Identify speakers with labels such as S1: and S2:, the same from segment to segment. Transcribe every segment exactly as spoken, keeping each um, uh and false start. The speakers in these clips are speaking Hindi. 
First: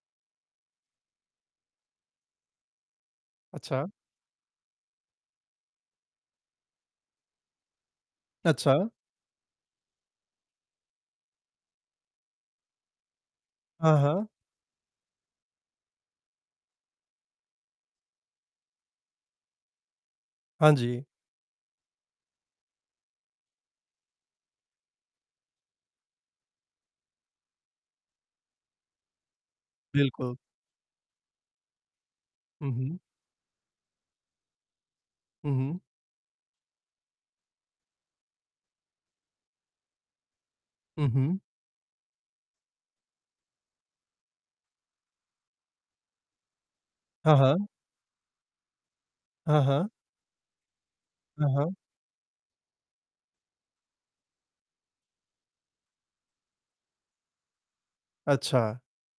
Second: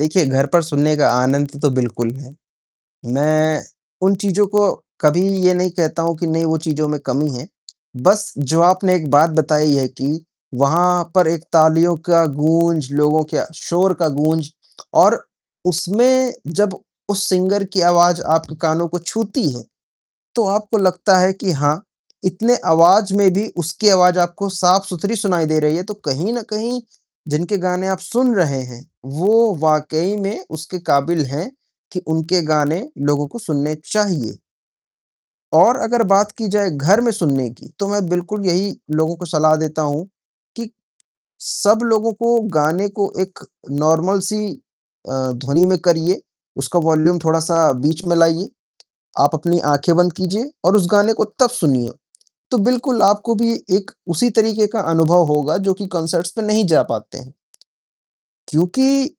S1: देखिए, घर पर सुनने का आनंद तो बिल्कुल है। मैं
S2: अच्छा।
S1: उन चीज़ों को कभी ये नहीं कहता हूँ कि नहीं वो चीज़ों में कमी है। बस जो
S2: अच्छा।
S1: आपने एक बात बताई है कि वहाँ पर एक तालियों का गूँज, लोगों के शोर
S2: हाँ,
S1: का
S2: हाँ।
S1: गूँज और उसमें जब उस सिंगर की आवाज़ आपके कानों को छूती है, तो
S2: हाँ
S1: आपको
S2: जी।
S1: लगता है कि हाँ, इतने आवाज़ में भी उसकी आवाज़ आपको साफ-सुथरी सुनाई दे रही है तो कहीं न कहीं जिनके गाने आप सुन रहे हैं, वो वाक़ई
S2: बिल्कुल।
S1: में उसके काबिल हैं कि उनके
S2: हुँ,
S1: गाने
S2: हुँ।
S1: लोगों को सुनने चाहिए।
S2: हुँ,
S1: और
S2: हुँ।
S1: अगर बात की जाए घर में सुनने की, तो मैं बिल्कुल यही लोगों को सलाह देता हूँ कि,
S2: हुँ, हुँ।
S1: सब लोगों को गाने को एक नॉर्मल सी अ, ध्वनि में करिए। उसका वॉल्यूम
S2: हाँ,
S1: थोड़ा-सा
S2: हाँ।
S1: बीच में लाइए, आप अपनी
S2: हाँ, हाँ।
S1: आँखें बंद कीजिए और उस गाने को
S2: हाँ,
S1: तब
S2: हाँ।
S1: सुनिए। तो बिल्कुल आपको भी एक उसी तरीके का अनुभव होगा जो कि कॉन्सर्ट्स में नहीं जा पाते हैं।
S2: अच्छा!
S1: क्योंकि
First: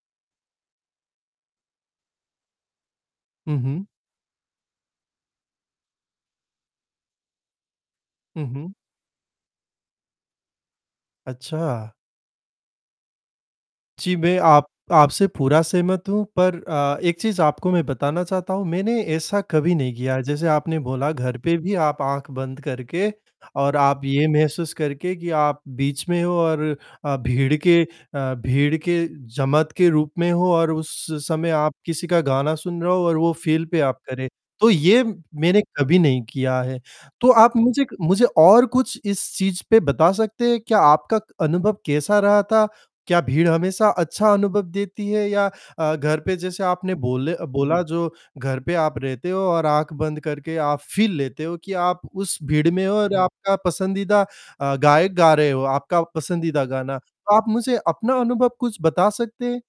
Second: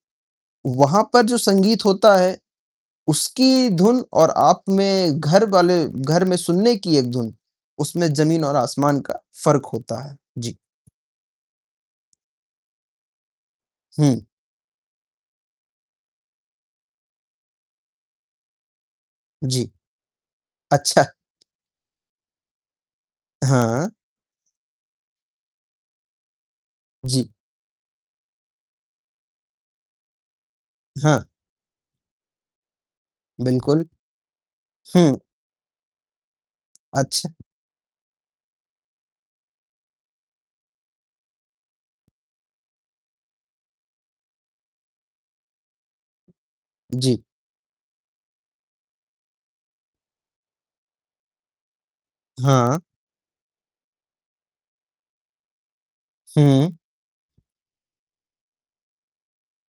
S1: वहाँ पर जो संगीत होता है
S2: हुँ,
S1: उसकी
S2: हुँ।
S1: धुन और आप में घरवाले घर में सुनने की एक धुन उसमें जमीन
S2: हुँ,
S1: और
S2: हुँ।
S1: आसमान का फ़र्क होता है। जी।
S2: अच्छा! जी,
S1: हुँ।
S2: मैं आप आपसे पूरा सहमत हूँ पर अ, एक चीज़ आपको मैं बताना चाहता हूँ। मैंने ऐसा
S1: जी।
S2: कभी नहीं किया, जैसे आपने बोला
S1: अच्छा।
S2: घर पे भी आप आँख बंद करके और
S1: हाँ।
S2: आप ये महसूस करके कि आप बीच में हो और अ,
S1: जी।
S2: भीड़ के अ, भीड़ के जमात के रूप में हो और उस
S1: हाँ।
S2: समय आप किसी का गाना सुन रहे हो और वो फ़ील पे
S1: बिल्कुल।
S2: आप करें। तो ये
S1: हुँ।
S2: मैंने कभी नहीं किया है। तो
S1: अच्छा।
S2: आप मुझे क मुझे और कुछ इस चीज़ पे बता सकते हैं क्या आपका क अनुभव कैसा रहा था? क्या भीड़ हमेशा अच्छा अनुभव देती है या अ, घर पे जैसे आपने
S1: जी।
S2: बोले अ, बोला जो घर पे आप रहते हो और आँख बंद करके आप फ़ील लेते हो कि आप उस भीड़
S1: हाँ।
S2: में हो और आपका पसंदीदा अ, गायक गा रहे हो, आपका पसंदीदा
S1: हुँ।
S2: गाना। आप मुझे अपना अनुभव कुछ बता सकते हैं?